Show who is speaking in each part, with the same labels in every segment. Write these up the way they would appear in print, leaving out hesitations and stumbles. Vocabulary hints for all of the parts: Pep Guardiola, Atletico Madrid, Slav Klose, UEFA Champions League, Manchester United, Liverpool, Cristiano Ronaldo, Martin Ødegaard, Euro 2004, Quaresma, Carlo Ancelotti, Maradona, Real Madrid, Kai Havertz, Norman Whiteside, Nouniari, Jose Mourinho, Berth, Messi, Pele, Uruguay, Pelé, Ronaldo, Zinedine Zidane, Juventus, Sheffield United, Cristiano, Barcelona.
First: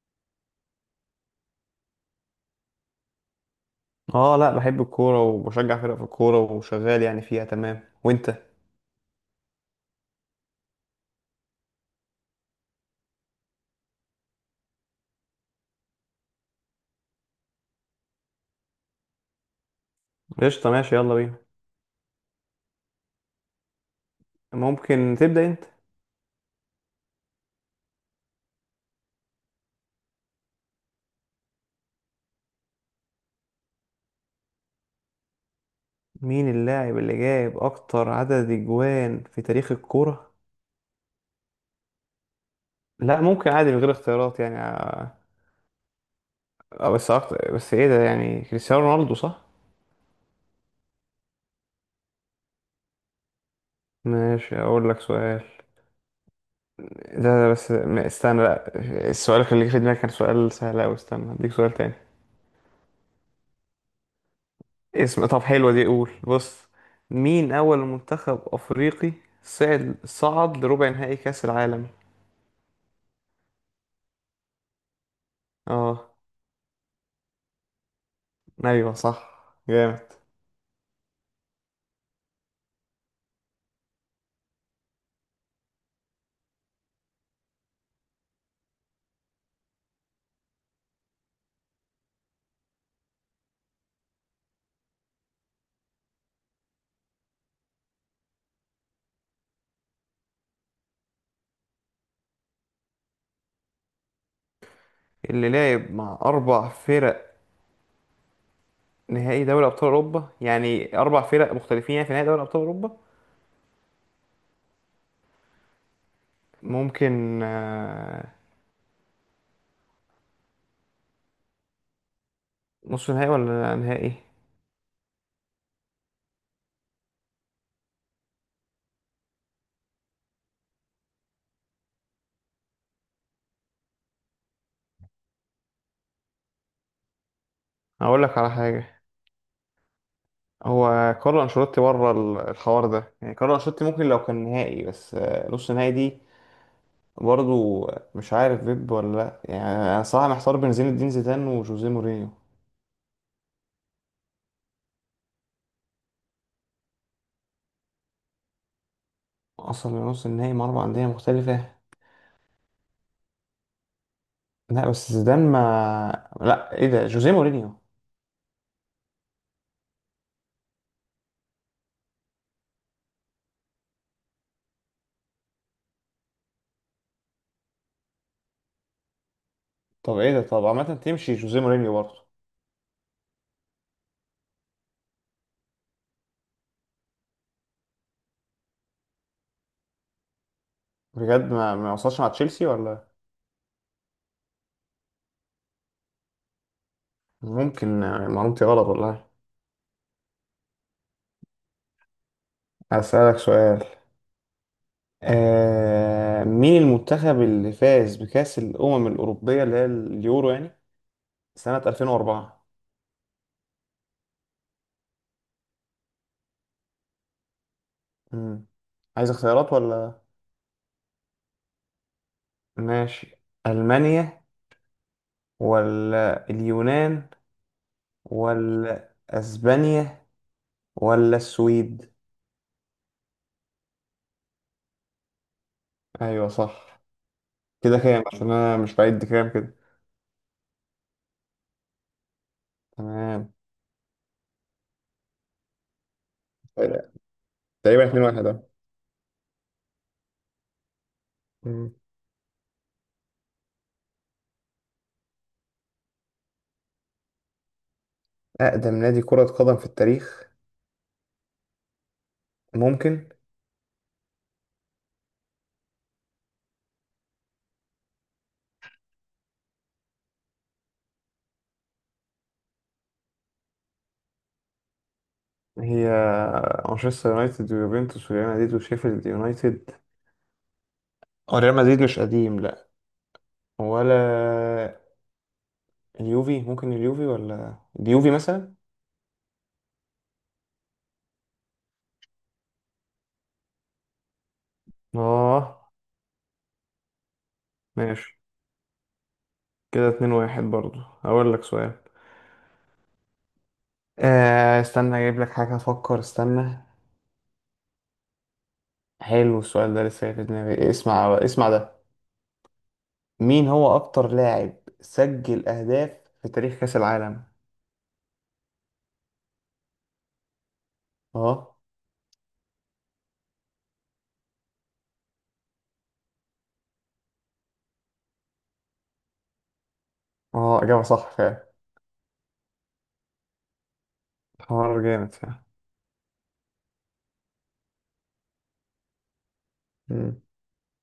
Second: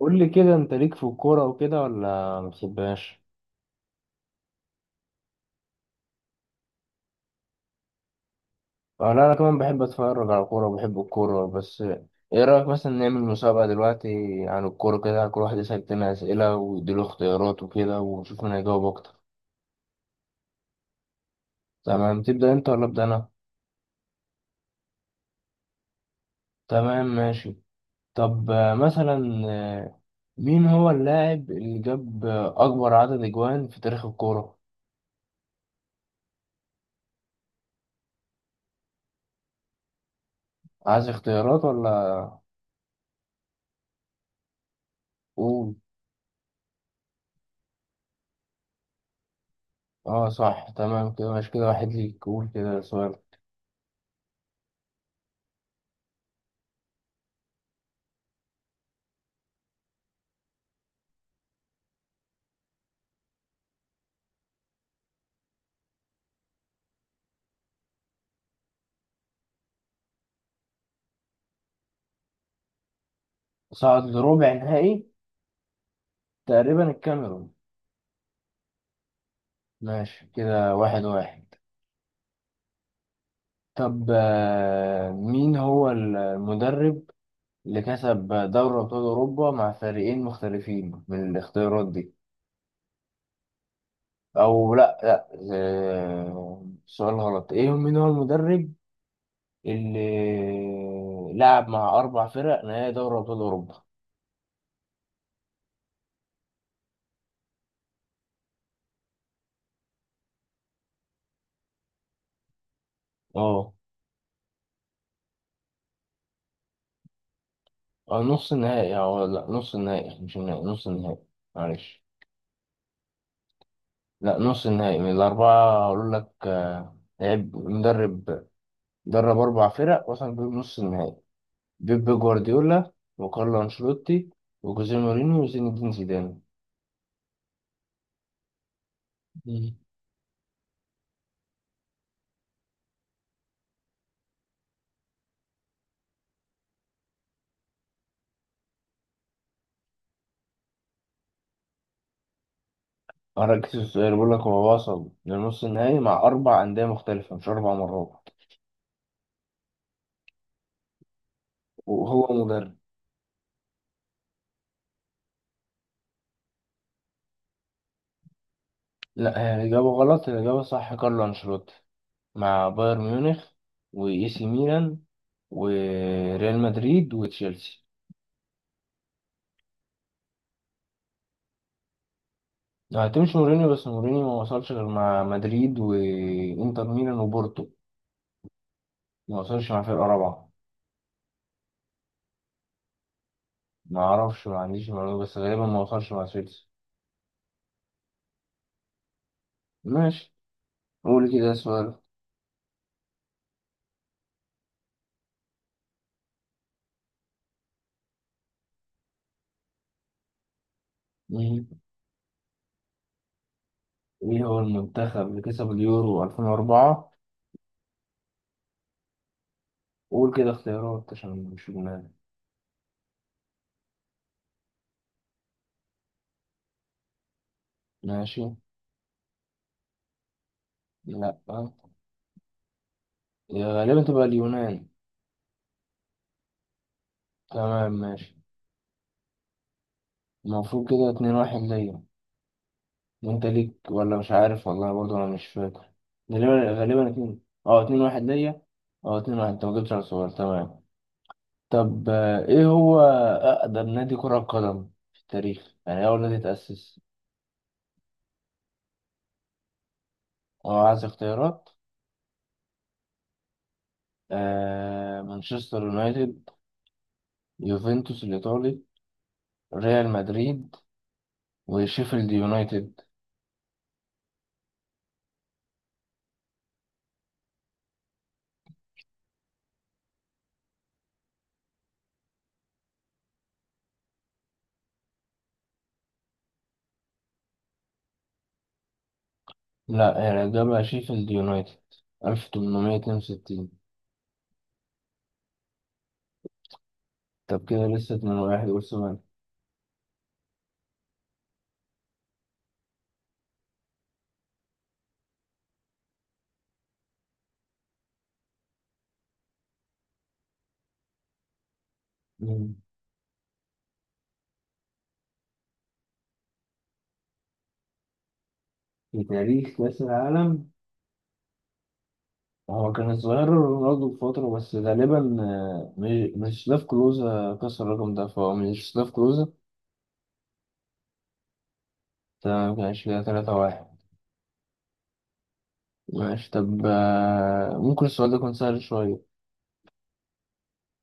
Speaker 1: قول لي كده، انت ليك في الكورة وكده ولا ما بتحبهاش؟
Speaker 2: اه، لا بحب الكورة وبشجع فرق في الكورة وشغال يعني فيها، تمام. وانت؟
Speaker 1: اه لا، انا كمان بحب اتفرج على الكورة وبحب الكورة بس. ايه رأيك مثلا نعمل مسابقة دلوقتي عن الكورة كده؟ كل واحد يسأل تاني أسئلة ويديله اختيارات وكده، ونشوف مين هيجاوب اكتر.
Speaker 2: قشطة، ماشي يلا بينا.
Speaker 1: تمام، تبدأ انت ولا ابدأ انا؟
Speaker 2: ممكن تبدأ انت.
Speaker 1: تمام ماشي. طب مثلا مين هو اللاعب اللي جاب اكبر عدد اجوان في تاريخ الكورة؟
Speaker 2: مين اللاعب اللي جايب اكتر عدد اجوان في تاريخ الكورة؟
Speaker 1: عايز اختيارات ولا
Speaker 2: لا، ممكن عادي من غير اختيارات يعني
Speaker 1: قول؟
Speaker 2: بس أكتر، بس ايه ده يعني؟ كريستيانو رونالدو صح؟
Speaker 1: اه صح، تمام كده ماشي، كده واحد ليك، قول كده سؤال.
Speaker 2: ماشي اقول لك سؤال. ده بس استنى لا، السؤال اللي جه في دماغي كان سؤال سهل اوي، استنى هديك سؤال تاني. اسم، طب حلوة دي، قول بص. مين أول منتخب أفريقي صعد لربع نهائي كأس العالم؟
Speaker 1: صعد لربع نهائي
Speaker 2: اه.
Speaker 1: تقريبا الكاميرون.
Speaker 2: أيوة صح. جامد.
Speaker 1: ماشي كده، واحد واحد. طب مين هو المدرب اللي كسب دوري أبطال أوروبا مع فريقين مختلفين من الاختيارات دي؟ أو لأ لأ، سؤال غلط. إيه، مين هو المدرب اللي لعب مع أربع فرق نهائي دوري أبطال أوروبا؟
Speaker 2: اللي لعب مع أربع فرق نهائي دوري أبطال أوروبا، يعني أربع فرق مختلفين يعني في نهائي دوري أبطال أوروبا.
Speaker 1: أه.
Speaker 2: ممكن
Speaker 1: أو نص النهائي، أه لأ، نص النهائي مش النهائي، نص النهائي، معلش.
Speaker 2: نص نهائي ولا نهائي؟
Speaker 1: لا، نص النهائي من الأربعة، أقول لك لعب مدرب درب أربع فرق وصل بيهم نص النهائي: بيب جوارديولا، وكارلو أنشيلوتي، وجوزيه مورينيو، وزين الدين زيدان.
Speaker 2: أقول لك على حاجة.
Speaker 1: مم.
Speaker 2: هو كارلو أنشيلوتي بره الحوار ده، يعني كارلو أنشيلوتي ممكن لو كان نهائي، بس نص نهائي دي برضو مش عارف بيب ولا لا يعني، انا صراحه محتار بين زين الدين زيدان وجوزيه مورينيو.
Speaker 1: أنا ركزت في السؤال بقول لك هو وصل لنص النهائي مع أربع أندية مختلفة مش أربع مرات،
Speaker 2: اصلا لنص النهائي مع اربع انديه مختلفه؟
Speaker 1: وهو مدرب.
Speaker 2: لا بس زيدان ما لا ايه ده، جوزيه مورينيو.
Speaker 1: لا، هي الإجابة غلط، الإجابة صح كارلو أنشيلوتي مع بايرن ميونخ وإي سي ميلان وريال مدريد وتشيلسي.
Speaker 2: طب ايه ده، طب عامه تمشي جوزيه مورينيو برضه.
Speaker 1: هتمشي مورينيو، بس مورينيو ما وصلش غير مع مدريد وانتر ميلان وبورتو، ما وصلش مع فرقة رابعة.
Speaker 2: بجد ما وصلش مع تشيلسي ولا؟
Speaker 1: ما اعرفش، ما عنديش معلومة، بس غالبا ما وصلش مع سويسرا.
Speaker 2: ممكن يعني، معلومتي غلط والله.
Speaker 1: ماشي، قول كده سؤال.
Speaker 2: هسألك سؤال. آه... مين المنتخب اللي فاز بكأس الأمم الأوروبية اللي هي اليورو يعني
Speaker 1: مم.
Speaker 2: سنة 2004؟
Speaker 1: ايه هو المنتخب اللي كسب اليورو 2004؟
Speaker 2: مم. عايز اختيارات ولا؟
Speaker 1: قول كده اختيارات عشان مش اليونان،
Speaker 2: ماشي. ألمانيا، ولا اليونان،
Speaker 1: ماشي.
Speaker 2: ولا أسبانيا، ولا
Speaker 1: لا،
Speaker 2: السويد؟
Speaker 1: يا غالبا تبقى اليونان.
Speaker 2: أيوة صح.
Speaker 1: تمام
Speaker 2: كده كام
Speaker 1: ماشي.
Speaker 2: عشان أنا مش بعد كام كده؟
Speaker 1: المفروض كده اتنين واحد ليا. انت
Speaker 2: تمام.
Speaker 1: ليك ولا مش عارف؟ والله برضه انا مش فاكر، غالبا غالبا اتنين، اه اتنين
Speaker 2: تقريبا
Speaker 1: واحد
Speaker 2: 2 1
Speaker 1: ليا.
Speaker 2: ده.
Speaker 1: اه اتنين واحد، انت ما جبتش على الصغير، تمام.
Speaker 2: مم.
Speaker 1: طب ايه هو اقدم نادي كرة قدم في التاريخ؟ يعني إيه اول نادي اتأسس؟
Speaker 2: أقدم نادي كرة قدم في التاريخ؟
Speaker 1: اه عايز اختيارات.
Speaker 2: ممكن.
Speaker 1: مانشستر يونايتد، يوفنتوس الايطالي، ريال مدريد، وشيفيلد يونايتد.
Speaker 2: هي مانشستر يونايتد ويوفنتوس وريال مدريد وشيفيلد يونايتد. هو ريال مدريد مش قديم، لأ. ولا اليوفي؟ ممكن اليوفي ولا؟ اليوفي مثلا.
Speaker 1: لا، هي الاجابة شيفيلد يونايتد 1862.
Speaker 2: اه.
Speaker 1: طب كده لسه 2
Speaker 2: ماشي
Speaker 1: واحد قول سؤال.
Speaker 2: كده، اتنين واحد برضو. هقول لك سؤال. آه، استنى اجيب لك حاجة افكر، استنى. حلو السؤال ده لسه في دماغي، اسمع اسمع ده.
Speaker 1: مم.
Speaker 2: مين هو اكتر لاعب سجل اهداف في تاريخ كأس العالم؟
Speaker 1: في تاريخ كأس العالم،
Speaker 2: اه.
Speaker 1: هو كان الظاهر رونالدو بفترة، بس غالبا مش سلاف كلوزا كسر الرقم ده، فهو مش سلاف كلوزا.
Speaker 2: اه، اجابة صح فعلا.
Speaker 1: تمام، كان كده تلاتة واحد.
Speaker 2: حوار جامد فعلا.
Speaker 1: ماشي، طب ممكن السؤال ده يكون سهل شوية.
Speaker 2: مم.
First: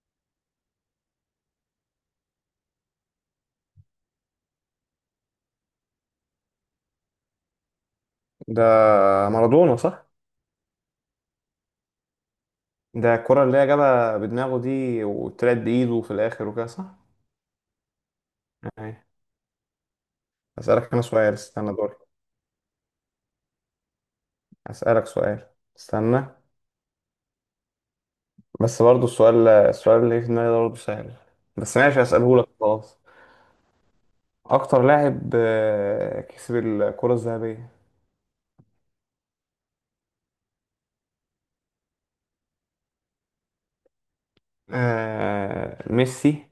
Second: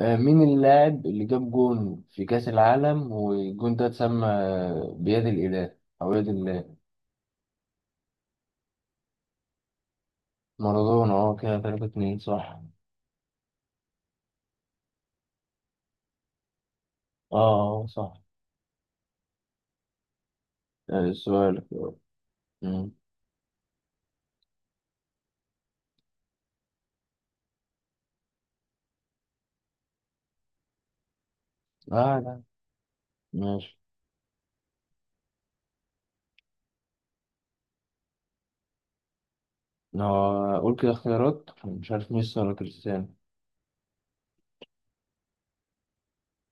Speaker 1: مين اللاعب اللي جاب جون في كأس العالم والجون ده اتسمى بيد الإله أو يد الله؟
Speaker 2: ده مارادونا صح؟
Speaker 1: مارادونا، اه كده تلاتة اتنين، صح.
Speaker 2: ده الكرة اللي هي جابها بدماغه دي وطلعت بإيده في الآخر وكده، صح.
Speaker 1: اه، صح.
Speaker 2: أي. أسألك أنا سؤال،
Speaker 1: سؤالك.
Speaker 2: استنى دوري.
Speaker 1: مم.
Speaker 2: أسألك سؤال، استنى. بس برضه السؤال اللي في دماغي ده برضه سهل، بس ماشي
Speaker 1: اه
Speaker 2: هسأله
Speaker 1: لا،
Speaker 2: لك خلاص.
Speaker 1: ماشي.
Speaker 2: أكتر لاعب كسب الكرة الذهبية؟
Speaker 1: أنا هقول كده اختيارات، مش عارف ميسي ولا كريستيانو.
Speaker 2: ميسي،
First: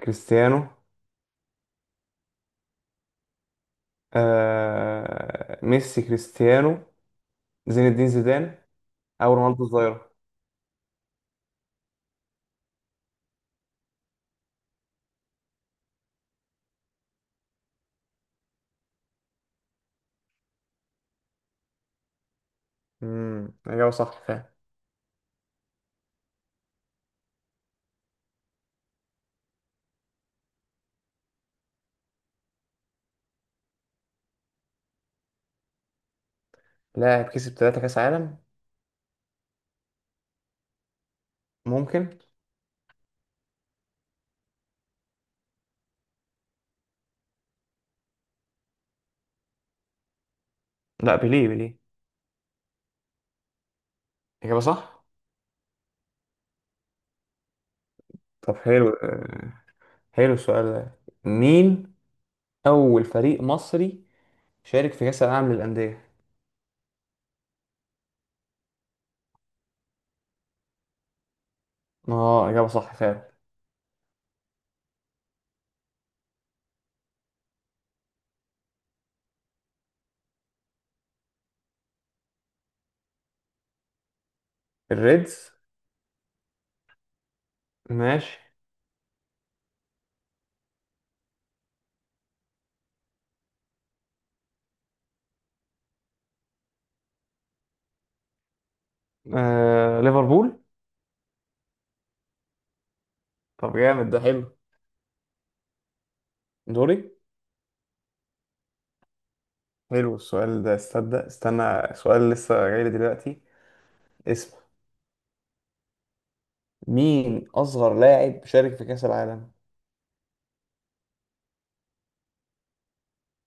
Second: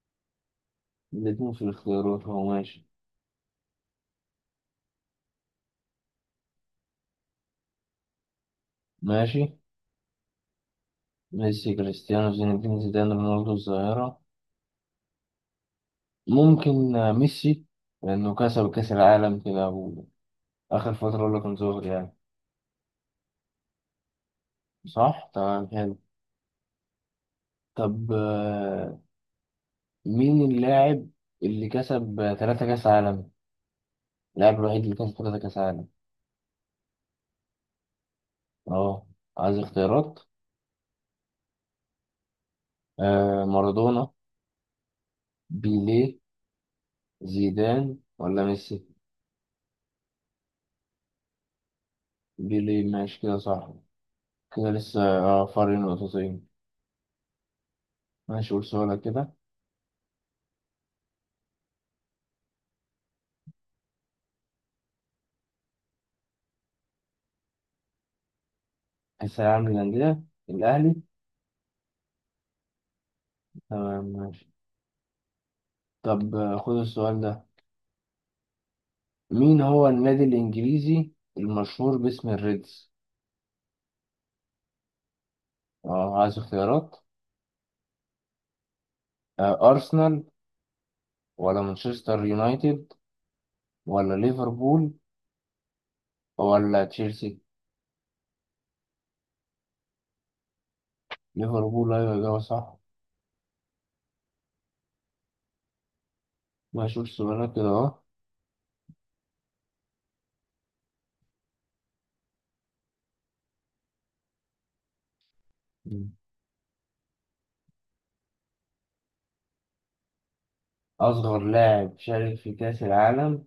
Speaker 2: كريستيانو.
Speaker 1: الاتنين في الاختيارات هو، ماشي.
Speaker 2: ميسي، كريستيانو، زين الدين زيدان، أو
Speaker 1: ماشي.
Speaker 2: رونالدو الظاهرة.
Speaker 1: ميسي، كريستيانو، زين الدين زيدان، رونالدو الظاهرة. ممكن ميسي، لأنه كسب كأس العالم كده، وآخر فترة اللي كان ظاهر يعني.
Speaker 2: امم، إجابة صح فعلا.
Speaker 1: صح تمام، حلو. طب مين اللاعب اللي كسب تلاتة كأس عالم، اللاعب الوحيد اللي كسب تلاتة كأس عالم؟
Speaker 2: لاعب كسب ثلاثة كأس عالم؟
Speaker 1: اه عايز اختيارات.
Speaker 2: ممكن.
Speaker 1: مارادونا، بيليه، زيدان ولا ميسي.
Speaker 2: لا، بيليه.
Speaker 1: بيليه، ماشي كده صح.
Speaker 2: إجابة
Speaker 1: كده لسه
Speaker 2: صح.
Speaker 1: اه فرق نقطتين. ماشي،
Speaker 2: طب
Speaker 1: قول
Speaker 2: حلو،
Speaker 1: سؤالك كده.
Speaker 2: حلو السؤال ده. مين أول فريق مصري شارك في كأس العالم للأندية؟
Speaker 1: الثانوية العامة للأندية، الأهلي.
Speaker 2: اه، إجابة صح فعلا.
Speaker 1: تمام ماشي. طب خد السؤال ده. مين هو النادي الإنجليزي المشهور باسم الريدز؟
Speaker 2: الريدز؟
Speaker 1: اه عايز اختيارات.
Speaker 2: ماشي.
Speaker 1: أرسنال، ولا مانشستر يونايتد، ولا ليفربول، ولا تشيلسي.
Speaker 2: آه، ليفربول.
Speaker 1: ليفربول، أيوة إجابة صح.
Speaker 2: طب جامد، ده حلو.
Speaker 1: ماشي،
Speaker 2: دوري.
Speaker 1: قول سؤالك كده أهو.
Speaker 2: حلو السؤال ده، استنى استنى سؤال لسه جاي لي دلوقتي. اسم،
Speaker 1: مم.
Speaker 2: مين أصغر لاعب شارك في كأس العالم؟
Speaker 1: أصغر لاعب شارك في كأس العالم.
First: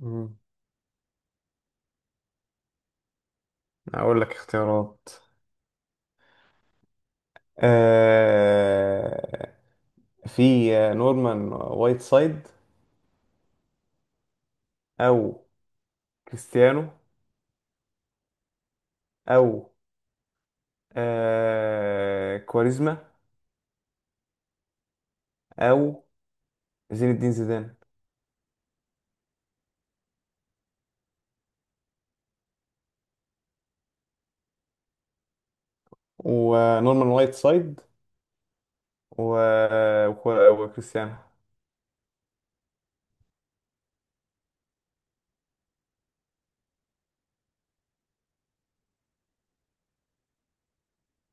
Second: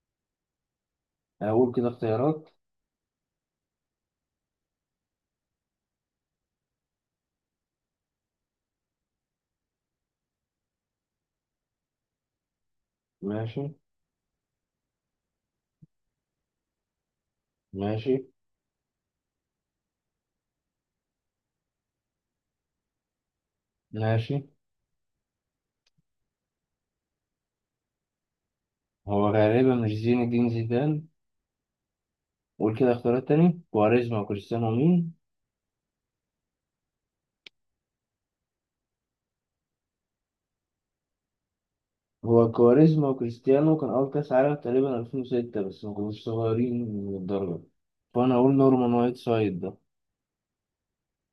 Speaker 2: مم.
Speaker 1: أقول كده اختيارات.
Speaker 2: أقول لك اختيارات. آه، في نورمان وايت سايد،
Speaker 1: ماشي
Speaker 2: أو كريستيانو،
Speaker 1: ماشي
Speaker 2: أو كواريزما،
Speaker 1: ماشي.
Speaker 2: أو زين الدين زيدان.
Speaker 1: هو غالبا مش زين الدين زيدان. قول كده اختيارات تاني، كواريزما وكريستيانو مين؟
Speaker 2: ونورمان وايت سايد، و... وكريستيانو.
Speaker 1: هو كواريزما وكريستيانو كان أول كأس عالم تقريبا 2006، بس ما كانوش صغيرين للدرجة، فأنا أقول نورمان وايت سايد ده.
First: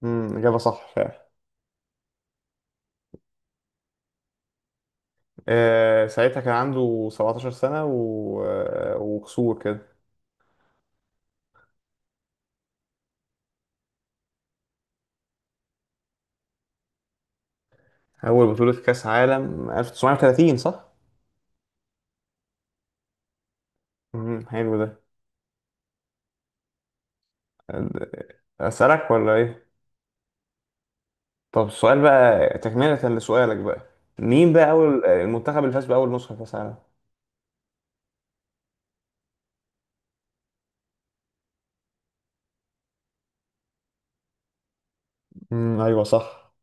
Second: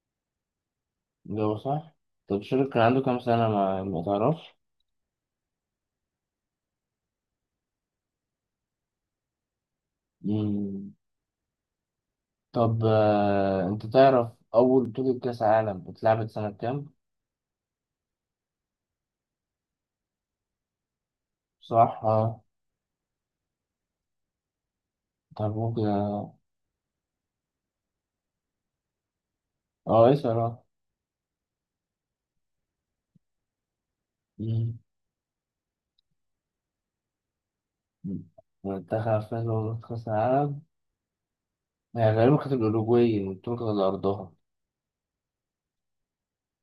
Speaker 2: امم، إجابة صح فعلا.
Speaker 1: الإجابة صح. طب شارك كان عنده كام سنة، ما تعرفش؟
Speaker 2: ساعتها كان عنده 17 سنة و... آه، وكسور كده.
Speaker 1: مم. طب أنت تعرف أول بطولة كأس عالم اتلعبت سنة كام؟
Speaker 2: أول بطولة كأس عالم 1930 صح؟
Speaker 1: صح اه.
Speaker 2: امم، حلو ده.
Speaker 1: طب ممكن اه.
Speaker 2: أسألك ولا إيه؟
Speaker 1: اسأل اه.
Speaker 2: طب السؤال بقى تكملة لسؤالك بقى. مين بقى
Speaker 1: مم.
Speaker 2: أول المنتخب اللي فاز بأول نسخة كأس عالم؟
Speaker 1: منتخب فاز بكأس العالم. هي غالبا كانت الأوروجواي، البطولة كانت على أرضها.
Speaker 2: أيوه صح.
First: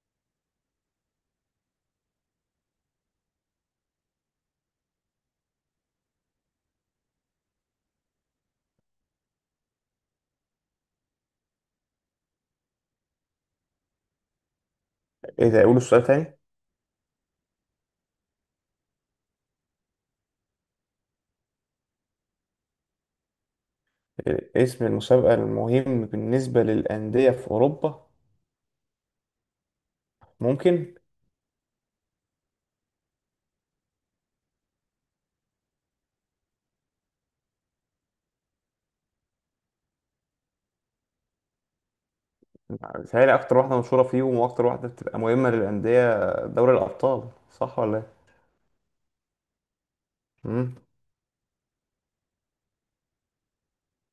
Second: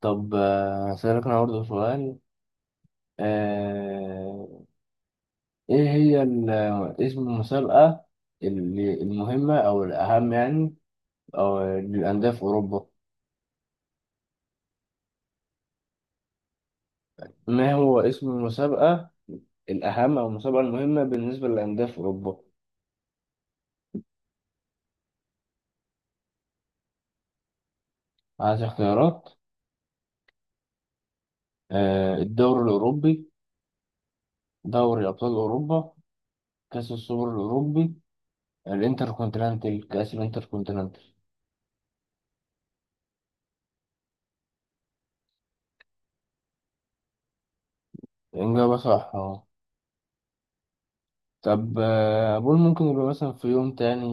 Speaker 1: طب هسألك أنا برضه سؤال. آه، إيه هي اسم المسابقة اللي المهمة أو الأهم يعني، أو للأندية في أوروبا؟
Speaker 2: إيه ده، أقول السؤال تاني؟
Speaker 1: ما هو اسم المسابقة الأهم أو المسابقة المهمة بالنسبة للأندية في أوروبا؟
Speaker 2: إيه، اسم المسابقة المهم بالنسبة للأندية في أوروبا؟
Speaker 1: عايز اختيارات.
Speaker 2: ممكن؟
Speaker 1: الدوري الأوروبي، دوري أبطال أوروبا، كأس السوبر الأوروبي، الانتركونتيننتال، كأس الانتركونتيننتال.
Speaker 2: متهيألي أكتر واحدة مشهورة فيهم وأكتر واحدة بتبقى مهمة للأندية دوري الأبطال، صح ولا إيه؟
Speaker 1: إجابة صح أهو.
Speaker 2: مم.
Speaker 1: طب أقول ممكن يبقى مثلا في يوم تاني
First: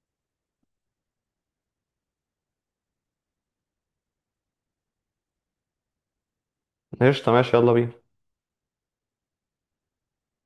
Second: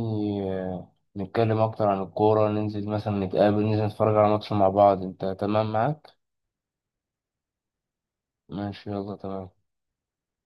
Speaker 1: نتكلم أكتر عن الكورة، ننزل مثلا نتقابل، ننزل نتفرج على ماتش مع بعض، أنت تمام معاك؟
Speaker 2: قشطة ماشي يلا بينا.
Speaker 1: ماشي يلا تمام.